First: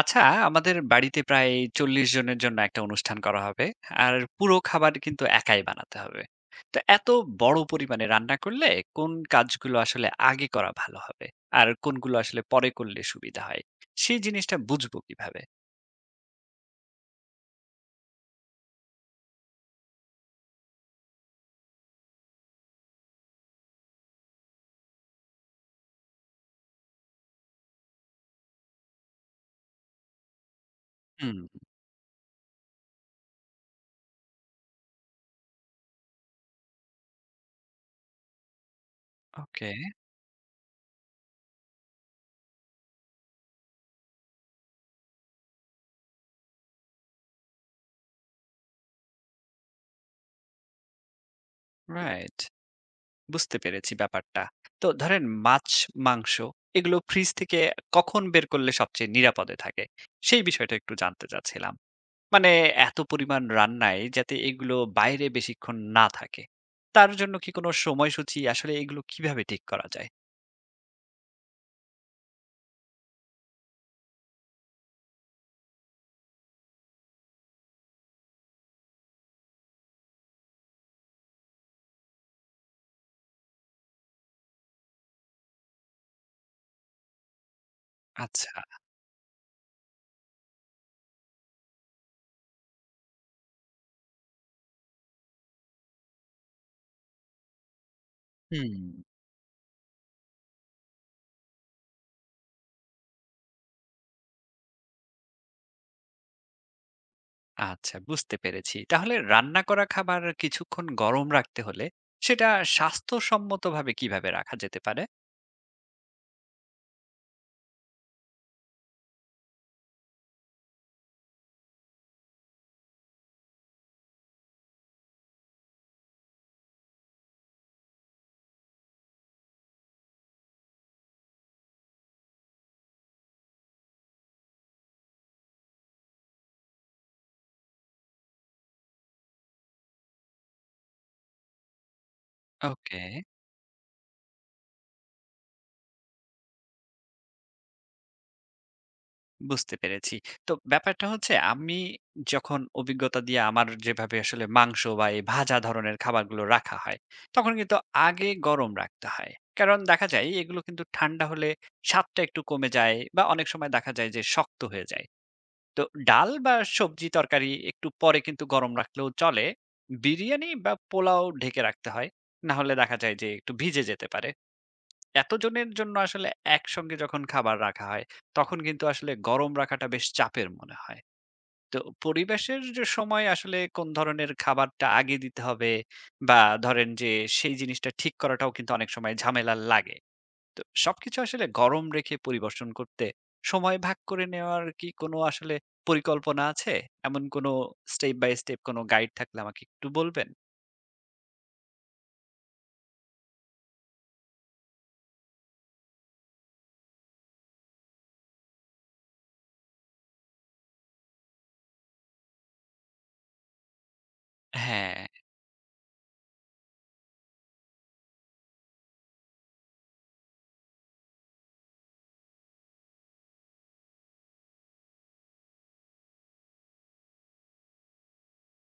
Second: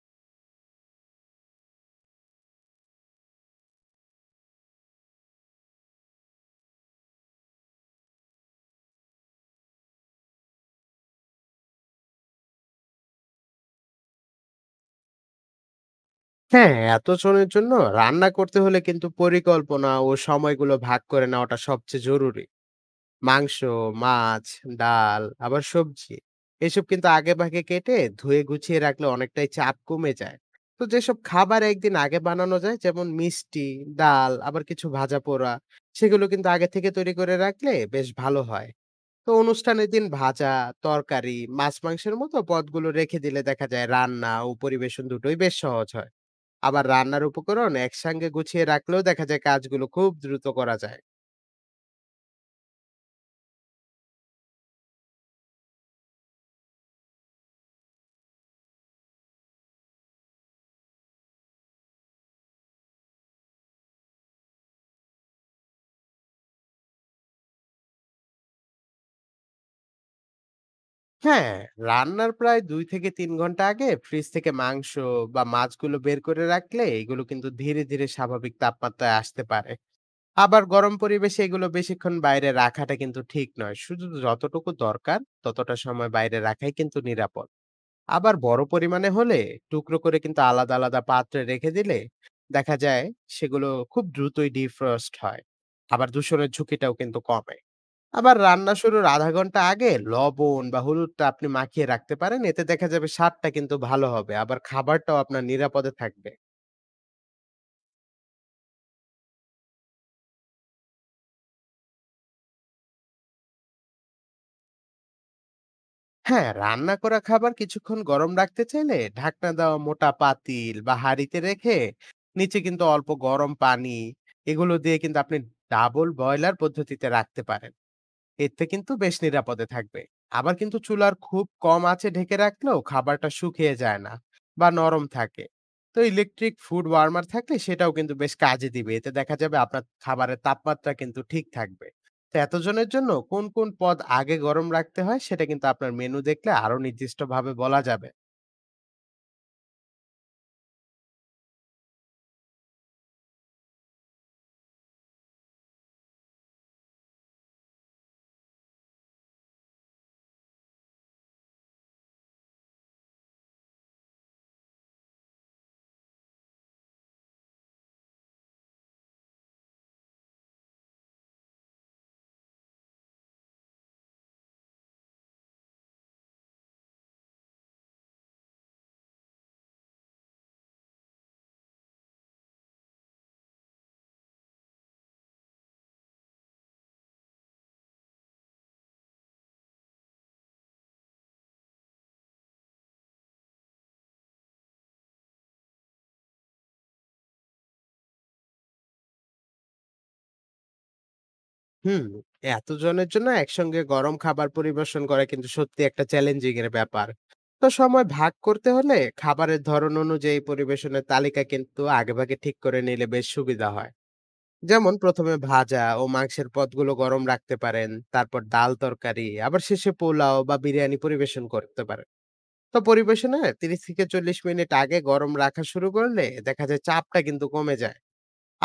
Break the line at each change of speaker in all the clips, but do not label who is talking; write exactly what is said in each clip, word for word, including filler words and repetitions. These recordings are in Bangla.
আচ্ছা, আমাদের বাড়িতে প্রায় চল্লিশ জনের জন্য একটা অনুষ্ঠান করা হবে। আর পুরো খাবার কিন্তু একাই বানাতে হবে। তো এত বড় পরিমাণে রান্না করলে কোন কাজগুলো আসলে আগে করা ভালো হবে? আর কোনগুলো আসলে পরে করলে সুবিধা হয়? সেই জিনিসটা বুঝবো কিভাবে?
হ্যাঁ, এতজনের জন্য রান্না করতে হলে কিন্তু পরিকল্পনা ও সময়গুলো ভাগ করে নেওয়াটা সবচেয়ে জরুরি। মাংস, মাছ, ডাল আবার সবজি। এসব কিন্তু আগেভাগে কেটে ধুয়ে গুছিয়ে রাখলে অনেকটাই চাপ কমে যায়। তো যেসব
হুম,
খাবার একদিন আগে বানানো যায় যেমন মিষ্টি, ডাল আবার কিছু ভাজা পোড়া সেগুলো কিন্তু আগে থেকে তৈরি করে রাখলে বেশ ভালো হয়। তো
ওকে,
অনুষ্ঠানের দিন ভাজা, তরকারি, মাছ-মাংসের মতো পদগুলো রেখে দিলে দেখা যায় রান্না ও পরিবেশন দুটোই বেশ সহজ হয়। আবার রান্নার উপকরণ একসঙ্গে গুছিয়ে রাখলেও দেখা যায় কাজগুলো খুব দ্রুত করা যায়।
রাইট। বুঝতে পেরেছি ব্যাপারটা। তো ধরেন মাছ, মাংস এগুলো ফ্রিজ থেকে কখন বের করলে সবচেয়ে নিরাপদে থাকে? সেই বিষয়টা একটু জানতে চাচ্ছিলাম। মানে এত পরিমাণ রান্নায় যাতে এগুলো বাইরে বেশিক্ষণ না থাকে। তার জন্য কি কোনো সময়সূচি আসলে এগুলো কিভাবে ঠিক করা যায়?
হ্যাঁ, রান্নার প্রায় দুই থেকে তিন ঘন্টা আগে ফ্রিজ থেকে মাংস বা মাছগুলো বের করে রাখলে এগুলো কিন্তু ধীরে ধীরে স্বাভাবিক তাপমাত্রায় আসতে পারে। আবার গরম পরিবেশে এগুলো বেশিক্ষণ বাইরে রাখাটা কিন্তু ঠিক নয়, শুধু যতটুকু দরকার ততটা সময় বাইরে রাখাই কিন্তু নিরাপদ। আবার
আচ্ছা।
বড় পরিমাণে হলে টুকরো করে কিন্তু আলাদা আলাদা পাত্রে রেখে দিলে দেখা যায় সেগুলো খুব দ্রুতই ডিফ্রস্ট হয়, আবার দূষণের ঝুঁকিটাও কিন্তু কমে। আবার রান্না
হুম,
শুরুর আধা ঘন্টা আগে লবণ বা হলুদটা আপনি মাখিয়ে রাখতে পারেন, এতে দেখা যাবে স্বাদটা কিন্তু ভালো হবে, আবার খাবারটাও আপনার নিরাপদে থাকবে।
আচ্ছা বুঝতে পেরেছি। তাহলে রান্না করা খাবার কিছুক্ষণ গরম রাখতে হলে সেটা স্বাস্থ্যসম্মতভাবে কিভাবে রাখা যেতে পারে?
হ্যাঁ, রান্না করা খাবার কিছুক্ষণ গরম রাখতে চাইলে ঢাকনা দেওয়া মোটা পাতিল বা হাঁড়িতে রেখে নিচে কিন্তু অল্প গরম পানি এগুলো দিয়ে কিন্তু আপনি ডাবল বয়লার পদ্ধতিতে রাখতে পারেন। এতে কিন্তু বেশ নিরাপদে থাকবে। আবার কিন্তু চুলার খুব কম আঁচে ঢেকে রাখলেও খাবারটা শুকিয়ে যায় না বা নরম থাকে। তো ইলেকট্রিক ফুড ওয়ার্মার থাকলে সেটাও কিন্তু বেশ কাজে দিবে, এতে দেখা যাবে আপনার খাবারের তাপমাত্রা কিন্তু ঠিক থাকবে। তো এতজনের
ওকে।
জন্য কোন কোন পদ আগে গরম রাখতে হয় সেটা কিন্তু আপনার মেনু দেখলে আরো নির্দিষ্টভাবে বলা যাবে।
বুঝতে পেরেছি। তো ব্যাপারটা হচ্ছে আমি যখন অভিজ্ঞতা দিয়ে আমার যেভাবে আসলে মাংস বা এই ভাজা ধরনের খাবারগুলো রাখা হয়, তখন কিন্তু আগে গরম রাখতে হয়। কারণ দেখা যায় এগুলো কিন্তু ঠান্ডা হলে স্বাদটা একটু কমে যায় বা অনেক সময় দেখা যায় যে শক্ত হয়ে যায়। তো ডাল বা সবজি তরকারি একটু পরে কিন্তু গরম রাখলেও চলে। বিরিয়ানি বা পোলাও ঢেকে রাখতে হয়। না হলে দেখা যায় যে একটু ভিজে যেতে পারে। এতজনের জন্য আসলে একসঙ্গে যখন খাবার রাখা হয়, তখন কিন্তু আসলে গরম রাখাটা বেশ চাপের মনে হয়। তো পরিবেশের যে সময় আসলে কোন ধরনের খাবারটা আগে দিতে হবে বা ধরেন যে সেই জিনিসটা ঠিক করাটাও কিন্তু অনেক সময় ঝামেলার লাগে। তো সবকিছু আসলে গরম রেখে পরিবেশন করতে সময় ভাগ করে নেওয়ার কি কোনো আসলে পরিকল্পনা আছে? এমন কোনো স্টেপ বাই স্টেপ কোনো গাইড থাকলে আমাকে একটু বলবেন?
হুম, এতজনের জন্য একসঙ্গে গরম খাবার পরিবেশন করা কিন্তু সত্যি একটা চ্যালেঞ্জিং এর ব্যাপার। তো সময় ভাগ করতে হলে খাবারের ধরন অনুযায়ী পরিবেশনের তালিকা কিন্তু আগেভাগে ঠিক করে নিলে বেশ সুবিধা হয়। যেমন
হ্যাঁ।
প্রথম এ ভাজা ও মাংসের পদগুলো গরম রাখতে পারেন, তারপর ডাল তরকারি, আবার শেষে পোলাও বা বিরিয়ানি পরিবেশন করতে পারেন। তো পরিবেশনের ত্রিশ থেকে চল্লিশ মিনিট আগে গরম রাখা শুরু করলে দেখা যায় চাপটা কিন্তু কমে যায়।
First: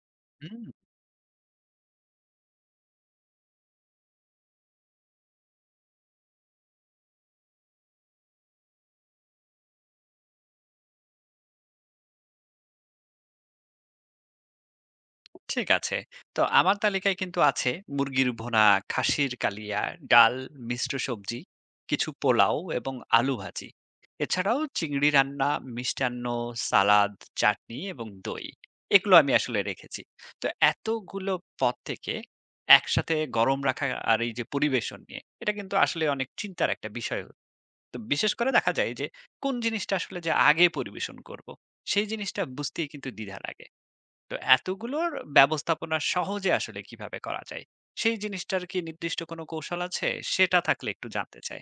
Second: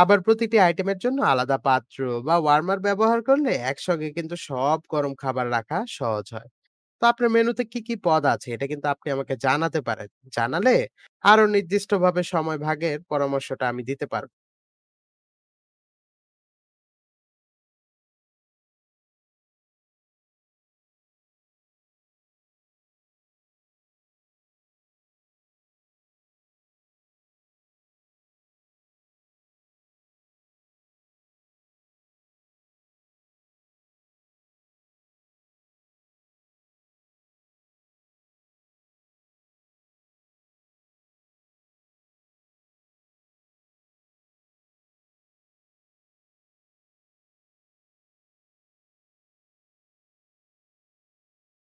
আবার প্রতিটি আইটেমের জন্য আলাদা পাত্র বা ওয়ার্মার ব্যবহার করলে একসঙ্গে কিন্তু সব গরম খাবার রাখা সহজ হয়। তো আপনার মেনুতে কি কি পদ আছে এটা কিন্তু আপনি আমাকে জানাতে পারেন, জানালে আরো নির্দিষ্টভাবে সময় ভাগের পরামর্শটা আমি দিতে পারবো।
ঠিক আছে। তো আমার তালিকায় কিন্তু আছে মুরগির ভুনা, খাসির কালিয়া, ডাল, মিশ্র সবজি, কিছু পোলাও এবং আলু ভাজি। এছাড়াও চিংড়ি রান্না, মিষ্টান্ন, সালাদ, চাটনি এবং দই। এগুলো আমি আসলে রেখেছি। তো এতগুলো পদ থেকে একসাথে গরম রাখা আর এই যে পরিবেশন নিয়ে, এটা কিন্তু আসলে অনেক চিন্তার একটা বিষয়। তো বিশেষ করে দেখা যায় যে কোন জিনিসটা আসলে যে আগে পরিবেশন করব, সেই জিনিসটা বুঝতেই কিন্তু দ্বিধা লাগে। তো এতগুলোর ব্যবস্থাপনা সহজে আসলে কিভাবে করা যায় সেই জিনিসটার কি নির্দিষ্ট কোনো কৌশল আছে সেটা থাকলে একটু জানতে চাই।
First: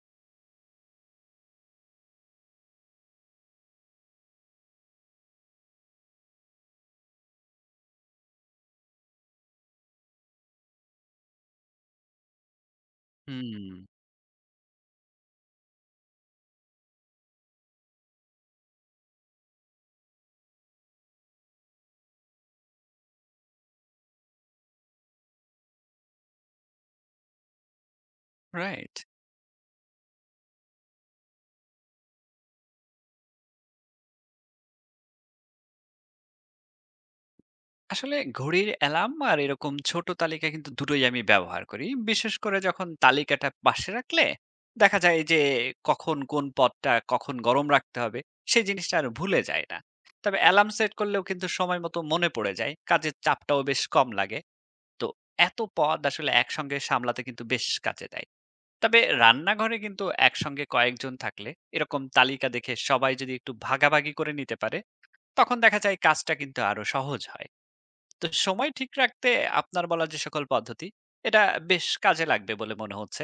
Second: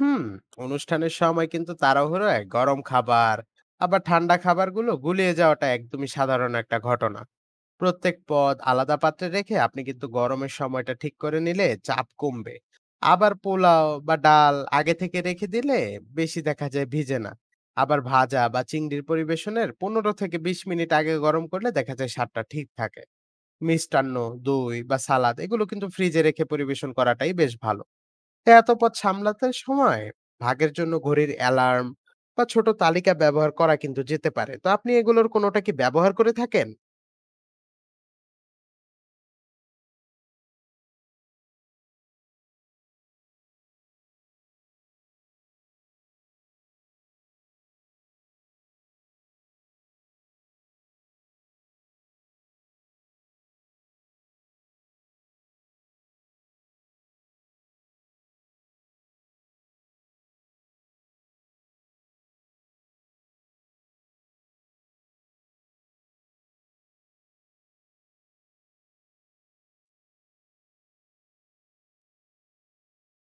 হুম, অনুষ্ঠানের সময় কিন্তু তাড়াহুড়োয় গরম খাবার আবার ঠান্ডা খাবারগুলো গুলিয়ে যাওয়াটা একদমই সাধারণ একটা ঘটনা। প্রত্যেক পদ আলাদা পাত্রে রেখে আপনি কিন্তু গরমের সময়টা ঠিক করে নিলে চাপ কমবে। আবার
হুম।
পোলাও বা ডাল আগে থেকে রেখে দিলে বেশি দেখা যায় ভিজে না। আবার ভাজা বা চিংড়ির পরিবেশনের পনেরো থেকে বিশ মিনিট আগে গরম করলে দেখা যায় স্বাদটা ঠিক থাকে। মিষ্টান্ন, দই বা সালাদ এগুলো কিন্তু ফ্রিজে রেখে পরিবেশন করাটাই বেশ ভালো। তাই এত পথ
রাইট।
সামলাতে সময় ভাগের জন্য ঘড়ির অ্যালার্ম বা ছোট তালিকা ব্যবহার করা কিন্তু যেতে পারে। তো আপনি এগুলোর কোনোটা কি ব্যবহার করে থাকেন?
আসলে ঘড়ির অ্যালার্ম আর এরকম ছোট তালিকা কিন্তু দুটোই আমি ব্যবহার করি, বিশেষ করে যখন তালিকাটা পাশে রাখলে দেখা যায় যে কখন কোন পদটা কখন গরম রাখতে হবে সেই জিনিসটা আর ভুলে যায় না। তবে অ্যালার্ম সেট করলেও কিন্তু সময় মতো মনে পড়ে যায়, কাজের চাপটাও বেশ কম লাগে। তো এত পদ আসলে একসঙ্গে সামলাতে কিন্তু বেশ কাজে দেয়। তবে রান্নাঘরে কিন্তু একসঙ্গে কয়েকজন থাকলে এরকম তালিকা দেখে সবাই যদি একটু ভাগাভাগি করে নিতে পারে, তখন দেখা যায় কাজটা কিন্তু আরো সহজ হয়। তো সময় ঠিক রাখতে আপনার বলা যে সকল পদ্ধতি, এটা বেশ কাজে লাগবে বলে মনে হচ্ছে।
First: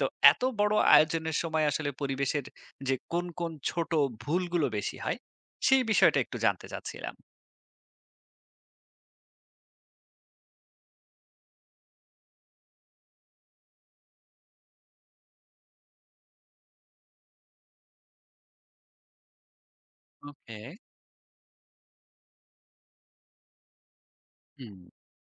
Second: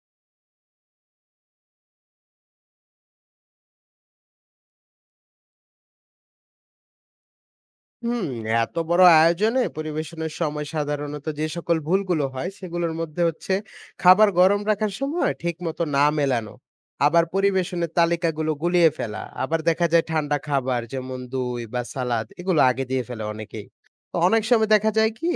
তো এত বড় আয়োজনের সময় আসলে পরিবেশের যে কোন কোন ছোট ভুলগুলো বেশি হয় সেই বিষয়টা একটু জানতে চাচ্ছিলাম।
হুম, এত বড় আয়োজনে পরিবেশনের সময় সাধারণত যে সকল ভুলগুলো হয় সেগুলোর মধ্যে হচ্ছে খাবার গরম রাখার সময় ঠিকমতো না মেলানো, আবার পরিবেশনের তালিকাগুলো গুলিয়ে ফেলা, আবার দেখা যায় ঠান্ডা
ওকে।
খাবার যেমন দই বা সালাদ এগুলো আগে দিয়ে ফেলে অনেকেই। তো অনেক সময়
হুম।
দেখা যায় কি,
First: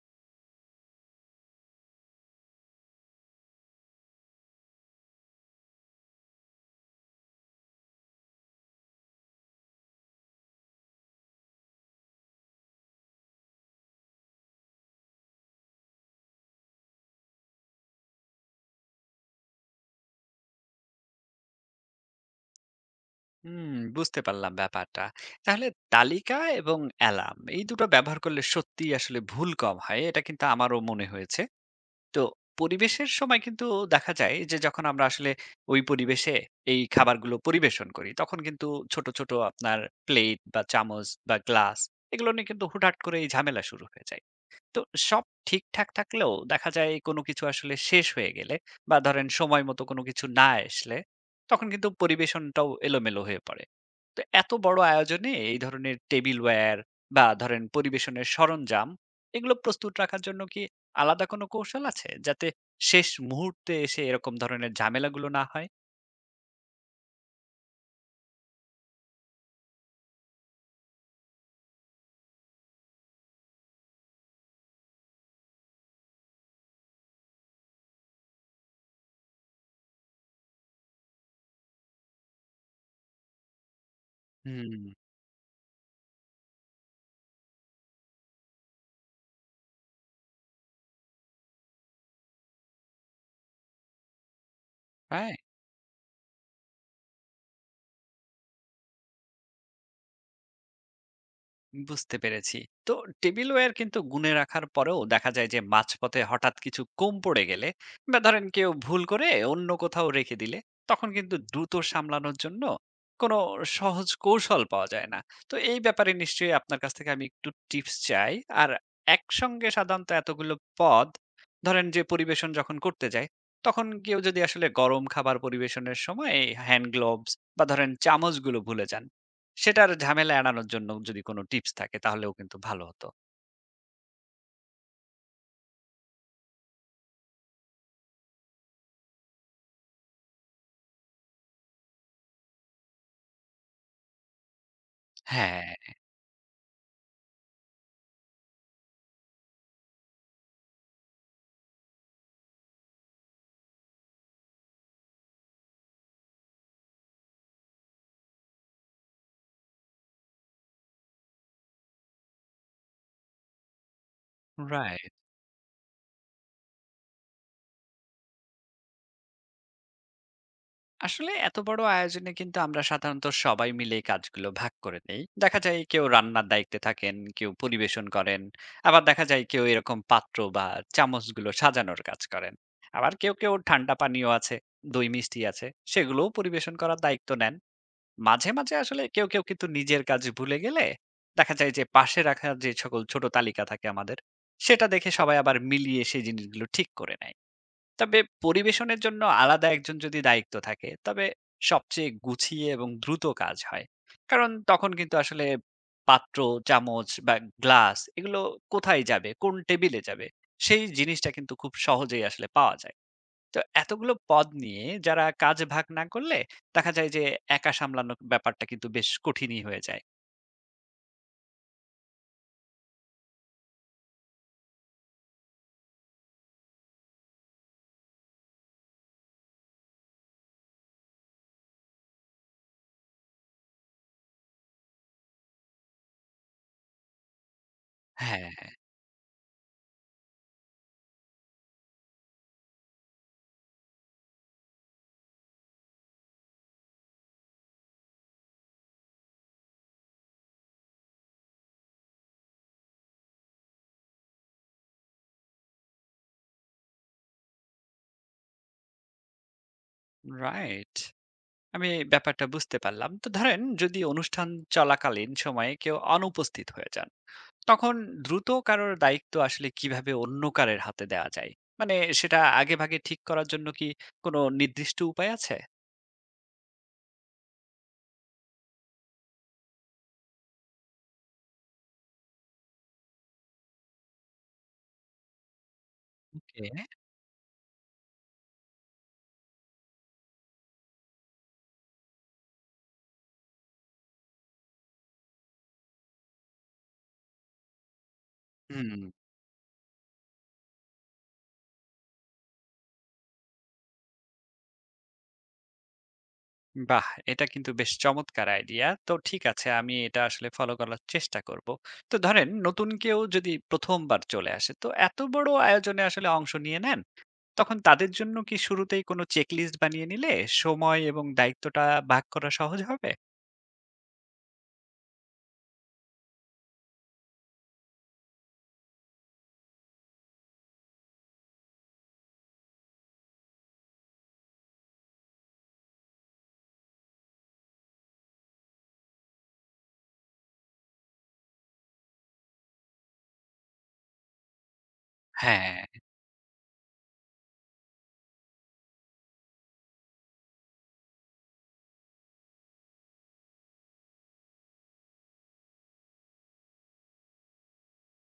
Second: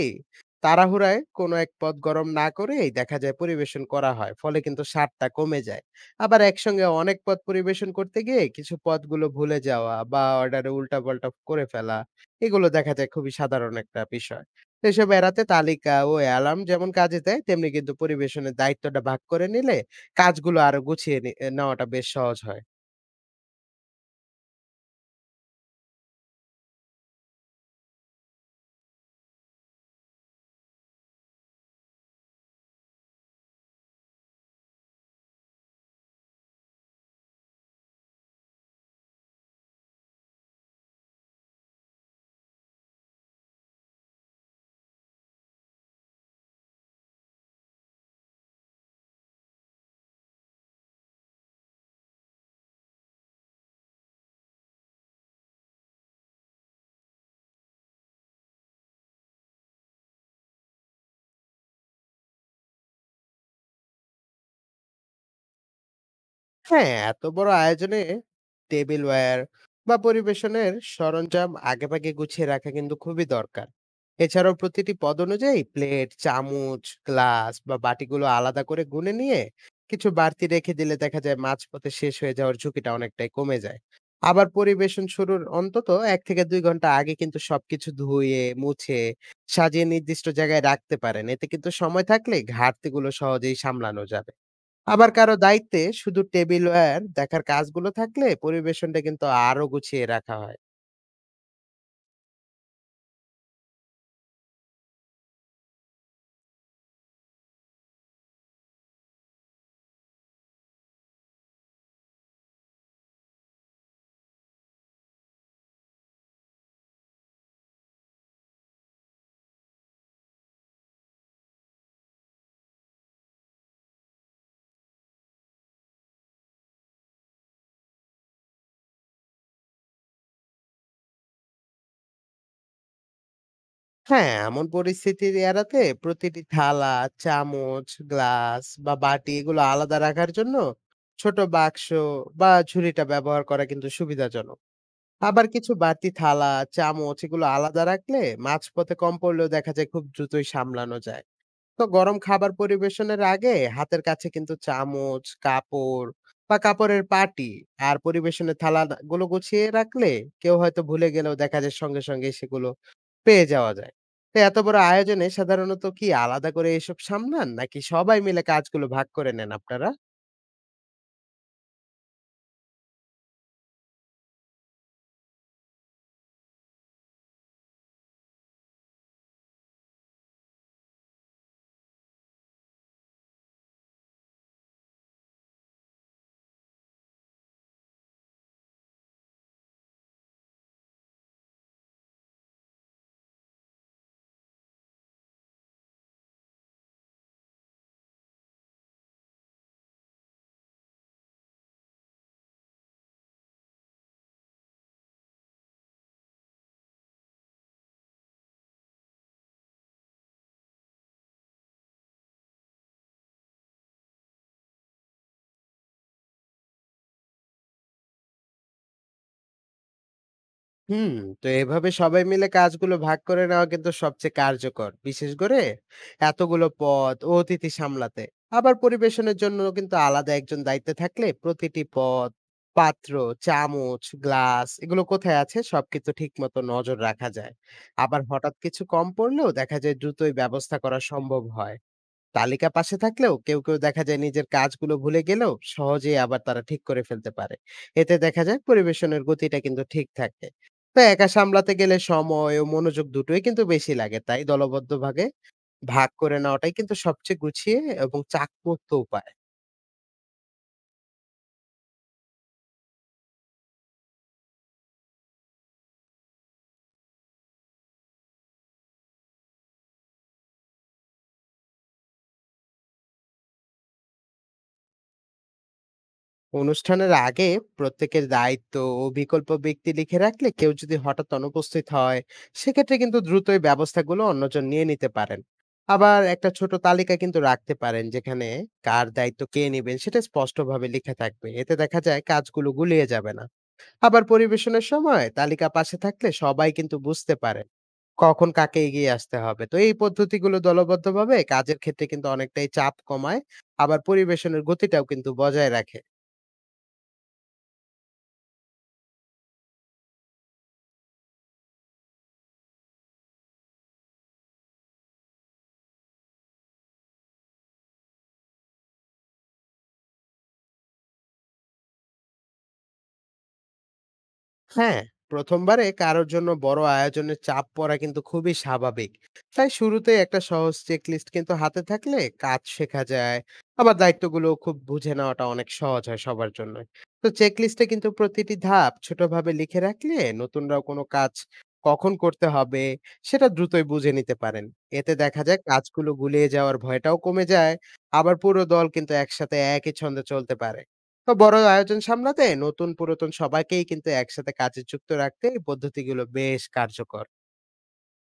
তাড়াহুড়ায় কোনো এক পদ গরম না করেই দেখা যায় পরিবেশন করা হয়, ফলে কিন্তু স্বাদটা কমে যায়। আবার একসঙ্গে অনেক পদ পরিবেশন করতে গিয়ে কিছু পদগুলো ভুলে যাওয়া বা অর্ডারে উল্টাপাল্টা করে ফেলা এগুলো দেখা যায় খুবই সাধারণ একটা বিষয়। তো এসব এড়াতে তালিকা ও অ্যালার্ম যেমন কাজে দেয়, তেমনি কিন্তু পরিবেশনের দায়িত্বটা ভাগ করে নিলে কাজগুলো আরো গুছিয়ে নি নেওয়াটা বেশ সহজ হয়।
হুম, বুঝতে পারলাম ব্যাপারটা। তাহলে তালিকা এবং অ্যালার্ম এই দুটো ব্যবহার করলে সত্যিই আসলে ভুল কম হয়। এটা কিন্তু আমারও মনে হয়েছে। তো পরিবেশের সময় কিন্তু দেখা যায় যে যখন আমরা আসলে ওই পরিবেশে এই খাবারগুলো পরিবেশন করি, তখন কিন্তু ছোট, ছোট আপনার প্লেট বা চামচ বা গ্লাস এগুলো নিয়ে কিন্তু হুটহাট করে এই ঝামেলা শুরু হয়ে যায়। তো সব ঠিকঠাক থাকলেও দেখা যায় কোনো কিছু আসলে শেষ হয়ে গেলে বা ধরেন সময় মতো কোনো কিছু না আসলে তখন কিন্তু পরিবেশনটাও এলোমেলো হয়ে পড়ে। তো এত বড় আয়োজনে এই ধরনের টেবিলওয়্যার বা ধরেন পরিবেশনের সরঞ্জাম এগুলো প্রস্তুত রাখার জন্য কি আলাদা কোনো কৌশল আছে যাতে শেষ মুহূর্তে এসে এরকম ধরনের ঝামেলাগুলো না হয়?
হ্যাঁ, এত বড় আয়োজনে টেবিলওয়্যার বা পরিবেশনের সরঞ্জাম আগেভাগে গুছিয়ে রাখা কিন্তু খুবই দরকার। এছাড়াও প্রতিটি পদ অনুযায়ী প্লেট চামচ গ্লাস বা বাটিগুলো আলাদা করে গুনে নিয়ে কিছু বাড়তি রেখে দিলে দেখা যায় মাঝপথে শেষ হয়ে যাওয়ার ঝুঁকিটা অনেকটাই কমে যায়। আবার
হুম।
পরিবেশন শুরুর অন্তত এক থেকে দুই ঘন্টা আগে কিন্তু সবকিছু ধুয়ে মুছে সাজিয়ে নির্দিষ্ট জায়গায় রাখতে পারেন, এতে কিন্তু সময় থাকলে ঘাটতিগুলো সহজেই সামলানো যায়। আবার কারো দায়িত্বে শুধু টেবিলওয়্যার দেখার কাজগুলো থাকলে পরিবেশনটা কিন্তু আরো গুছিয়ে রাখা হয়।
বুঝতে পেরেছি। তো টেবিলওয়্যার কিন্তু গুনে রাখার পরেও দেখা যায় যে মাঝপথে হঠাৎ কিছু কম পড়ে গেলে বা ধরেন কেউ ভুল করে অন্য কোথাও রেখে দিলে তখন কিন্তু দ্রুত সামলানোর জন্য কোনো সহজ কৌশল পাওয়া যায় না। তো এই ব্যাপারে নিশ্চয়ই আপনার কাছ থেকে আমি একটু টিপস চাই। আর একসঙ্গে সাধারণত এতগুলো পদ ধরেন যে পরিবেশন যখন করতে যাই, তখন কেউ যদি আসলে গরম খাবার পরিবেশনের সময় হ্যান্ড গ্লোভস বা ধরেন চামচগুলো ভুলে যান, সেটার ঝামেলা এড়ানোর জন্য যদি কোন টিপস থাকে তাহলেও কিন্তু ভালো হতো।
হ্যাঁ, এমন পরিস্থিতি এড়াতে প্রতিটি থালা চামচ গ্লাস বা বাটি এগুলো আলাদা রাখার জন্য ছোট বাক্স বা ঝুড়িটা ব্যবহার করা কিন্তু সুবিধাজনক। আবার
হ্যাঁ,
কিছু বাটি থালা চামচ এগুলো আলাদা রাখলে মাঝপথে কম পড়লেও দেখা যায় খুব দ্রুতই সামলানো যায়। তো গরম খাবার পরিবেশনের আগে হাতের কাছে কিন্তু চামচ, কাপড় বা কাপড়ের পাটি আর পরিবেশনের থালা না- গুলো গুছিয়ে রাখলে কেউ হয়তো ভুলে গেলেও দেখা যায় সঙ্গে সঙ্গে সেগুলো পেয়ে যাওয়া যায়। তো এত বড়
রাইট।
আয়োজনে সাধারণত কি আলাদা করে এসব সামলান নাকি সবাই মিলে কাজগুলো ভাগ করে নেন আপনারা?
আসলে এত বড় আয়োজনে কিন্তু আমরা সাধারণত সবাই মিলে এই কাজগুলো ভাগ করে নেই। দেখা যায় কেউ রান্নার দায়িত্বে থাকেন, কেউ পরিবেশন করেন। আবার দেখা যায় কেউ এরকম পাত্র বা চামচগুলো সাজানোর কাজ করেন। আবার কেউ, কেউ ঠান্ডা পানীয় আছে, দই মিষ্টি আছে, সেগুলোও পরিবেশন করার দায়িত্ব নেন। মাঝে, মাঝে আসলে কেউ, কেউ কিন্তু নিজের কাজ ভুলে গেলে দেখা যায় যে পাশে রাখা যে সকল ছোট তালিকা থাকে আমাদের, সেটা দেখে সবাই আবার মিলিয়ে সেই জিনিসগুলো ঠিক করে নেয়। তবে পরিবেশনের জন্য আলাদা একজন যদি দায়িত্ব থাকে, তবে সবচেয়ে গুছিয়ে এবং দ্রুত কাজ হয়। কারণ তখন কিন্তু আসলে পাত্র, চামচ বা গ্লাস এগুলো কোথায় যাবে, কোন টেবিলে যাবে, সেই জিনিসটা কিন্তু খুব সহজেই আসলে পাওয়া যায়। তো এতগুলো পদ নিয়ে যারা কাজ ভাগ না করলে দেখা যায় যে একা সামলানো ব্যাপারটা কিন্তু বেশ কঠিনই হয়ে যায়।
হুম, তো এভাবে সবাই মিলে কাজগুলো ভাগ করে নেওয়া কিন্তু সবচেয়ে কার্যকর, বিশেষ করে এতগুলো পদ ও অতিথি সামলাতে। আবার পরিবেশনের জন্য কিন্তু আলাদা একজন দায়িত্বে থাকলে প্রতিটি পদ, পাত্র, চামচ, গ্লাস এগুলো কোথায় আছে সব কিন্তু ঠিক মতো নজর রাখা যায়। আবার
হ্যাঁ,
হঠাৎ
হ্যাঁ।
কিছু কম পড়লেও দেখা যায় দ্রুতই ব্যবস্থা করা সম্ভব হয়। তালিকা পাশে থাকলেও কেউ কেউ দেখা যায় নিজের কাজগুলো ভুলে গেলেও সহজেই আবার তারা ঠিক করে ফেলতে পারে। এতে দেখা যায় পরিবেশনের গতিটা কিন্তু ঠিক থাকে। তো একা সামলাতে গেলে সময় ও মনোযোগ দুটোই কিন্তু বেশি লাগে, তাই দলবদ্ধ ভাগে ভাগ করে নেওয়াটাই কিন্তু সবচেয়ে গুছিয়ে এবং চাকমুক্ত উপায়।
রাইট। আমি ব্যাপারটা বুঝতে পারলাম। তো ধরেন যদি অনুষ্ঠান চলাকালীন সময়ে কেউ অনুপস্থিত হয়ে যান তখন দ্রুত কারোর দায়িত্ব আসলে কিভাবে অন্য কারের হাতে দেওয়া যায়, মানে সেটা আগে ভাগে ঠিক করার জন্য কি কোনো নির্দিষ্ট উপায় আছে?
অনুষ্ঠানের আগে প্রত্যেকের দায়িত্ব ও বিকল্প ব্যক্তি লিখে রাখলে কেউ যদি হঠাৎ অনুপস্থিত হয় সেক্ষেত্রে কিন্তু দ্রুতই ব্যবস্থাগুলো অন্যজন নিয়ে নিতে পারেন। আবার একটা
ওকে।
ছোট তালিকা কিন্তু রাখতে পারেন যেখানে কার দায়িত্ব কে নেবেন সেটা স্পষ্টভাবে লেখা থাকবে, এতে দেখা যায় কাজগুলো গুলিয়ে যাবে না। আবার পরিবেশনের সময় তালিকা পাশে থাকলে সবাই কিন্তু বুঝতে পারে কখন কাকে
হুম।
এগিয়ে আসতে হবে। তো এই পদ্ধতিগুলো দলবদ্ধভাবে কাজের ক্ষেত্রে কিন্তু অনেকটাই চাপ কমায়, আবার পরিবেশনের গতিটাও কিন্তু বজায় রাখে।
বাহ! এটা কিন্তু বেশ চমৎকার আইডিয়া। তো ঠিক আছে, আমি এটা আসলে ফলো করার চেষ্টা করব। তো ধরেন নতুন কেউ যদি প্রথম বার চলে আসে, তো এত বড় আয়োজনে আসলে অংশ নিয়ে নেন, তখন তাদের জন্য কি শুরুতেই কোনো চেকলিস্ট বানিয়ে নিলে সময় এবং দায়িত্বটা ভাগ করা সহজ হবে?
হ্যাঁ, প্রথমবারে কারোর জন্য বড় আয়োজনের চাপ পড়া কিন্তু খুবই স্বাভাবিক। তাই শুরুতে একটা সহজ চেকলিস্ট কিন্তু হাতে থাকলে কাজ শেখা যায়। আবার দায়িত্বগুলো খুব বুঝে নেওয়াটা অনেক সহজ হয় সবার জন্যই। তো চেকলিস্টে কিন্তু প্রতিটি ধাপ ছোটভাবে লিখে রাখলে নতুনরাও কোনো কাজ কখন করতে হবে সেটা দ্রুতই বুঝে নিতে পারেন। এতে দেখা যায়
হ্যাঁ,
কাজগুলো গুলিয়ে যাওয়ার ভয়টাও কমে যায়। আবার পুরো দল কিন্তু একসাথে একই ছন্দে চলতে পারে। তো বড় আয়োজন সামলাতে নতুন পুরাতন সবাইকেই কিন্তু একসাথে কাজে যুক্ত রাখতে এই পদ্ধতিগুলো বেশ কার্যকর।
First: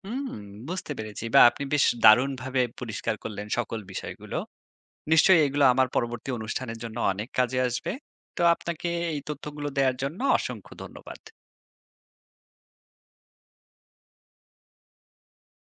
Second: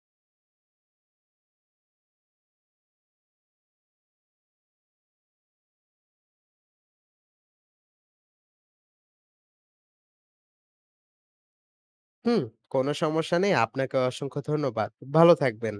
হুম, বুঝতে পেরেছি। বা আপনি বেশ দারুণভাবে পরিষ্কার করলেন সকল বিষয়গুলো। নিশ্চয়ই এগুলো আমার পরবর্তী অনুষ্ঠানের জন্য অনেক কাজে আসবে। তো আপনাকে এই তথ্যগুলো দেওয়ার জন্য অসংখ্য ধন্যবাদ।
হুম, কোনো সমস্যা নেই, আপনাকে অসংখ্য ধন্যবাদ। ভালো থাকবেন।